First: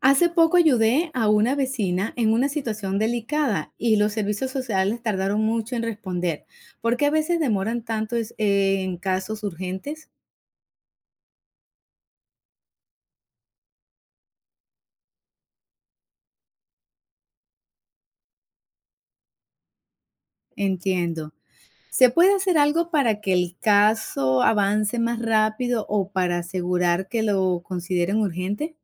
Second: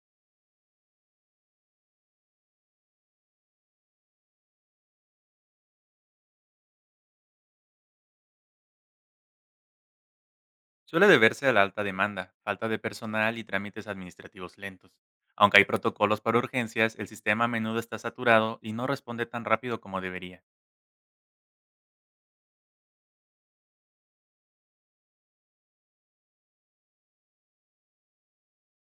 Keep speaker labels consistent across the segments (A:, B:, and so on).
A: Hace poco ayudé a una vecina en una situación delicada y los servicios sociales tardaron mucho en responder. ¿Por qué a veces demoran tanto en casos urgentes?
B: Suele deberse a la alta demanda, falta de personal y trámites administrativos lentos. Aunque hay protocolos para urgencias, el sistema a menudo está saturado y no responde tan rápido como debería.
A: Entiendo. ¿Se puede hacer algo para que el caso avance más rápido o para asegurar que lo consideren urgente?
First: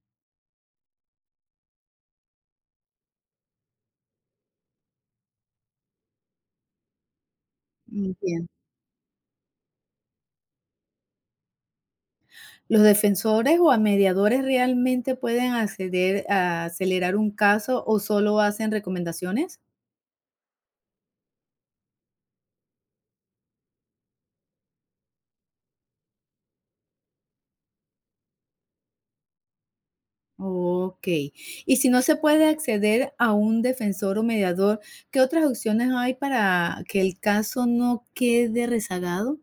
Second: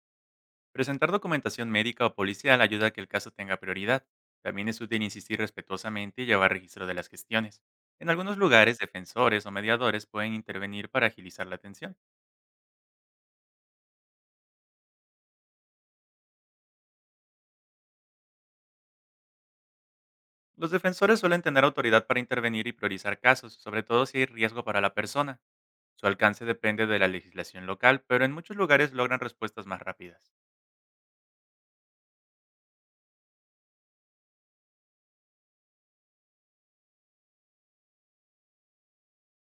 B: Presentar documentación médica o policial ayuda a que el caso tenga prioridad. También es útil insistir respetuosamente y llevar registro de las gestiones. En algunos
A: Entiendo.
B: lugares, defensores o mediadores pueden intervenir para agilizar la atención.
A: ¿Los defensores o a mediadores realmente pueden acceder a acelerar un caso o solo hacen recomendaciones?
B: Los defensores suelen tener autoridad para intervenir y priorizar casos, sobre todo si hay riesgo para la persona. Su alcance depende de la legislación local, pero en muchos lugares logran respuestas más rápidas.
A: Ok. Y si no se puede acceder a un defensor o mediador, ¿qué otras opciones hay para que el caso no quede rezagado?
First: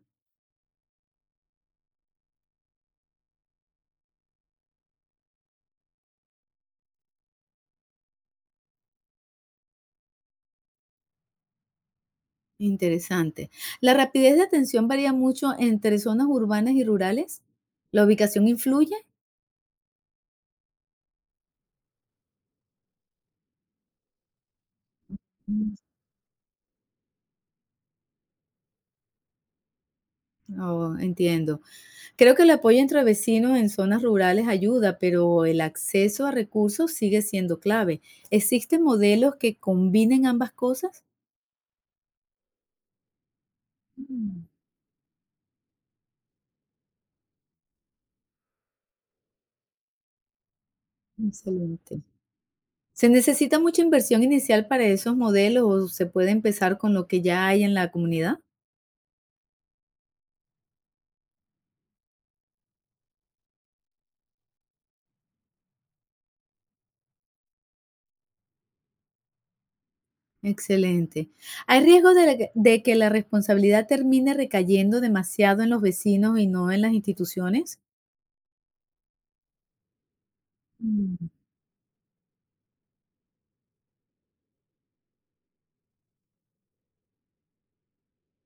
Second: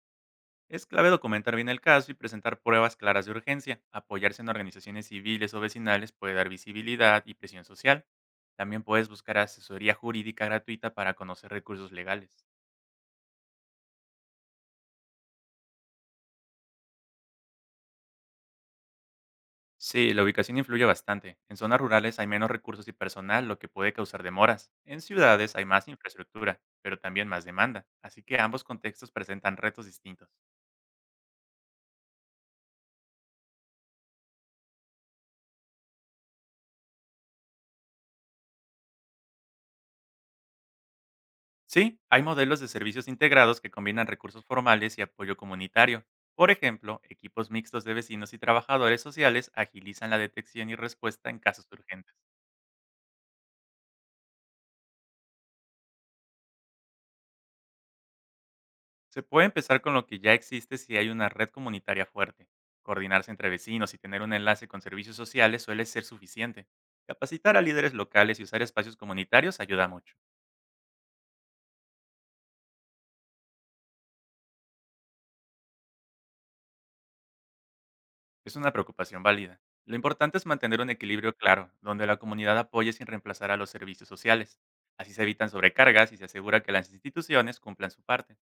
B: Es clave documentar bien el caso y presentar pruebas claras de urgencia. Apoyarse en organizaciones civiles o vecinales puede dar visibilidad y presión social. También puedes buscar asesoría jurídica gratuita para conocer recursos legales.
A: Interesante. ¿La rapidez de atención varía mucho entre zonas urbanas y rurales? ¿La ubicación influye?
B: Sí, la ubicación influye bastante. En zonas rurales hay menos recursos y personal, lo que puede causar demoras. En ciudades hay
A: Mm.
B: más infraestructura, pero también más demanda. Así que ambos contextos presentan retos distintos.
A: Oh, entiendo. Creo que el apoyo entre vecinos en zonas rurales ayuda, pero el acceso a recursos sigue siendo clave. ¿Existen modelos que combinen ambas cosas?
B: Sí, hay modelos de servicios integrados que combinan recursos
A: Mm.
B: formales y apoyo comunitario. Por ejemplo, equipos mixtos de vecinos y trabajadores sociales agilizan la detección y respuesta en casos
A: Excelente.
B: urgentes.
A: ¿Se necesita mucha inversión inicial para esos modelos o se puede empezar con lo que ya hay en la comunidad?
B: Se puede empezar con lo que ya existe si hay una red comunitaria fuerte. Coordinarse entre vecinos y tener un enlace con servicios sociales suele ser suficiente. Capacitar a líderes locales y usar espacios comunitarios ayuda mucho.
A: Excelente. ¿Hay riesgo de que la responsabilidad termine recayendo demasiado en los vecinos y no en las instituciones?
B: Es una preocupación válida. Lo importante es mantener un
A: Mm.
B: equilibrio claro, donde la comunidad apoye sin reemplazar a los servicios sociales. Así se evitan sobrecargas y se asegura que las instituciones cumplan su parte.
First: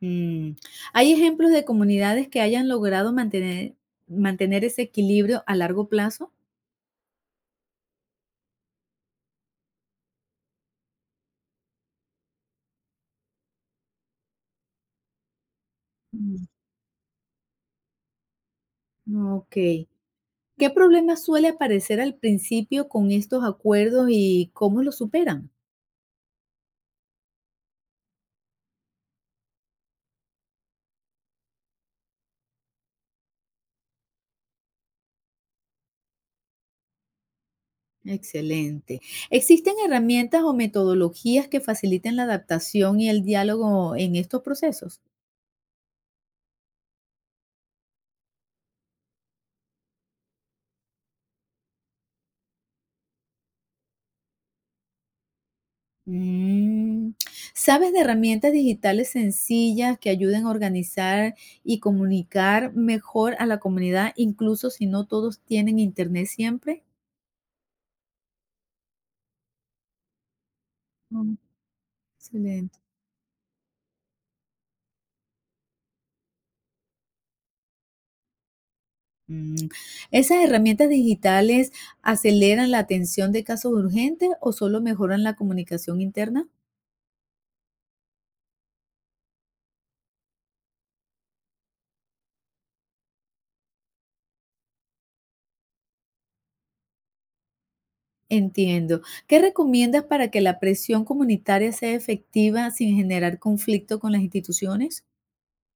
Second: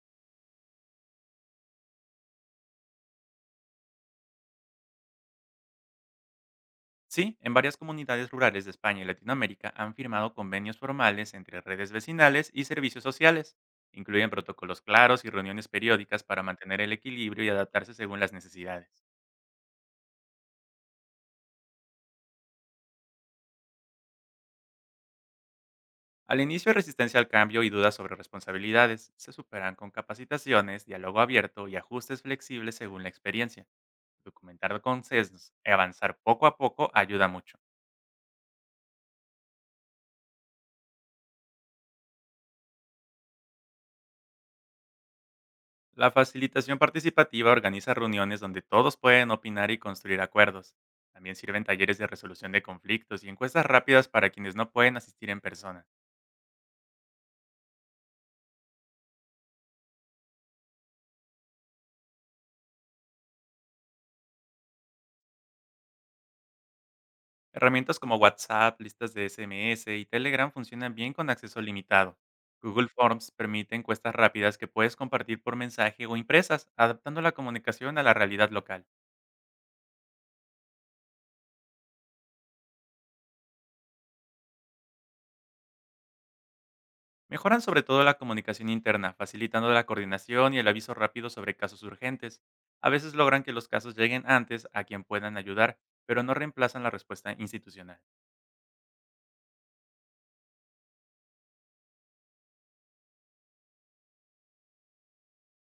A: Mm. ¿Hay ejemplos de comunidades que hayan logrado mantener ese equilibrio a largo plazo?
B: Sí, en varias comunidades rurales de España y Latinoamérica han firmado convenios formales entre redes vecinales y servicios sociales. Incluyen protocolos claros y reuniones periódicas para
A: Mm.
B: mantener el equilibrio y adaptarse según las necesidades.
A: Ok. ¿Qué problema suele aparecer al principio con estos acuerdos y cómo los superan?
B: Al inicio hay resistencia al cambio y dudas sobre responsabilidades. Se superan con capacitaciones, diálogo abierto y ajustes flexibles según la experiencia. Documentar consensos y avanzar poco a poco ayuda mucho.
A: Excelente. ¿Existen herramientas o metodologías que faciliten la adaptación y el diálogo en estos procesos?
B: La facilitación participativa organiza reuniones donde todos pueden opinar y construir acuerdos. También sirven talleres de resolución de conflictos y encuestas rápidas para quienes no pueden asistir en persona.
A: Mm. ¿Sabes de herramientas digitales sencillas que ayuden a organizar y comunicar mejor a la comunidad, incluso si no todos tienen internet siempre?
B: Herramientas como WhatsApp, listas de SMS y Telegram funcionan bien con
A: Mm.
B: acceso limitado.
A: Excelente.
B: Google Forms permite encuestas rápidas que puedes compartir por mensaje o impresas, adaptando la comunicación a la realidad local.
A: Mm. ¿Esas herramientas digitales aceleran la atención de casos urgentes o solo mejoran la comunicación interna?
B: Mejoran sobre todo la comunicación interna, facilitando la coordinación y el aviso rápido sobre casos urgentes. A veces logran que los casos lleguen antes a quien puedan ayudar, pero no reemplazan la respuesta institucional.
A: Entiendo. ¿Qué recomiendas para que la presión comunitaria sea efectiva sin generar conflicto con las instituciones?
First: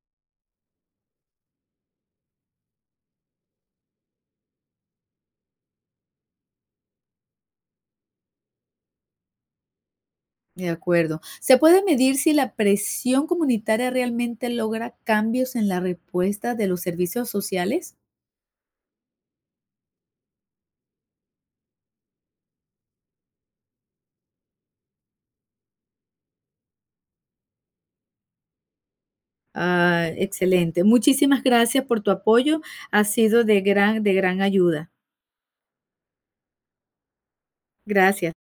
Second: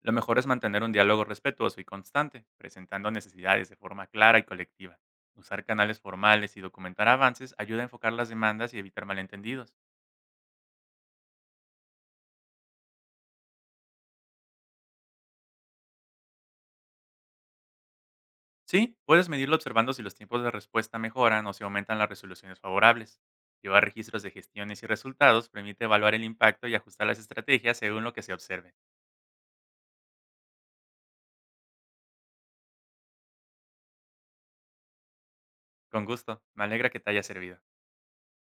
B: Lo mejor es mantener un diálogo respetuoso y constante, presentando necesidades de forma clara y colectiva. Usar canales formales y documentar avances ayuda a enfocar las demandas y evitar malentendidos.
A: De acuerdo. ¿Se puede medir si la presión comunitaria realmente logra cambios en la respuesta de los servicios sociales?
B: Sí, puedes medirlo observando si los tiempos de respuesta mejoran o si aumentan las resoluciones favorables. Llevar registros de gestiones y resultados permite evaluar el impacto y ajustar las estrategias según lo que se observe.
A: Ah, excelente. Muchísimas gracias por tu apoyo. Ha sido de gran ayuda.
B: Con gusto, me alegra que te haya servido.
A: Gracias.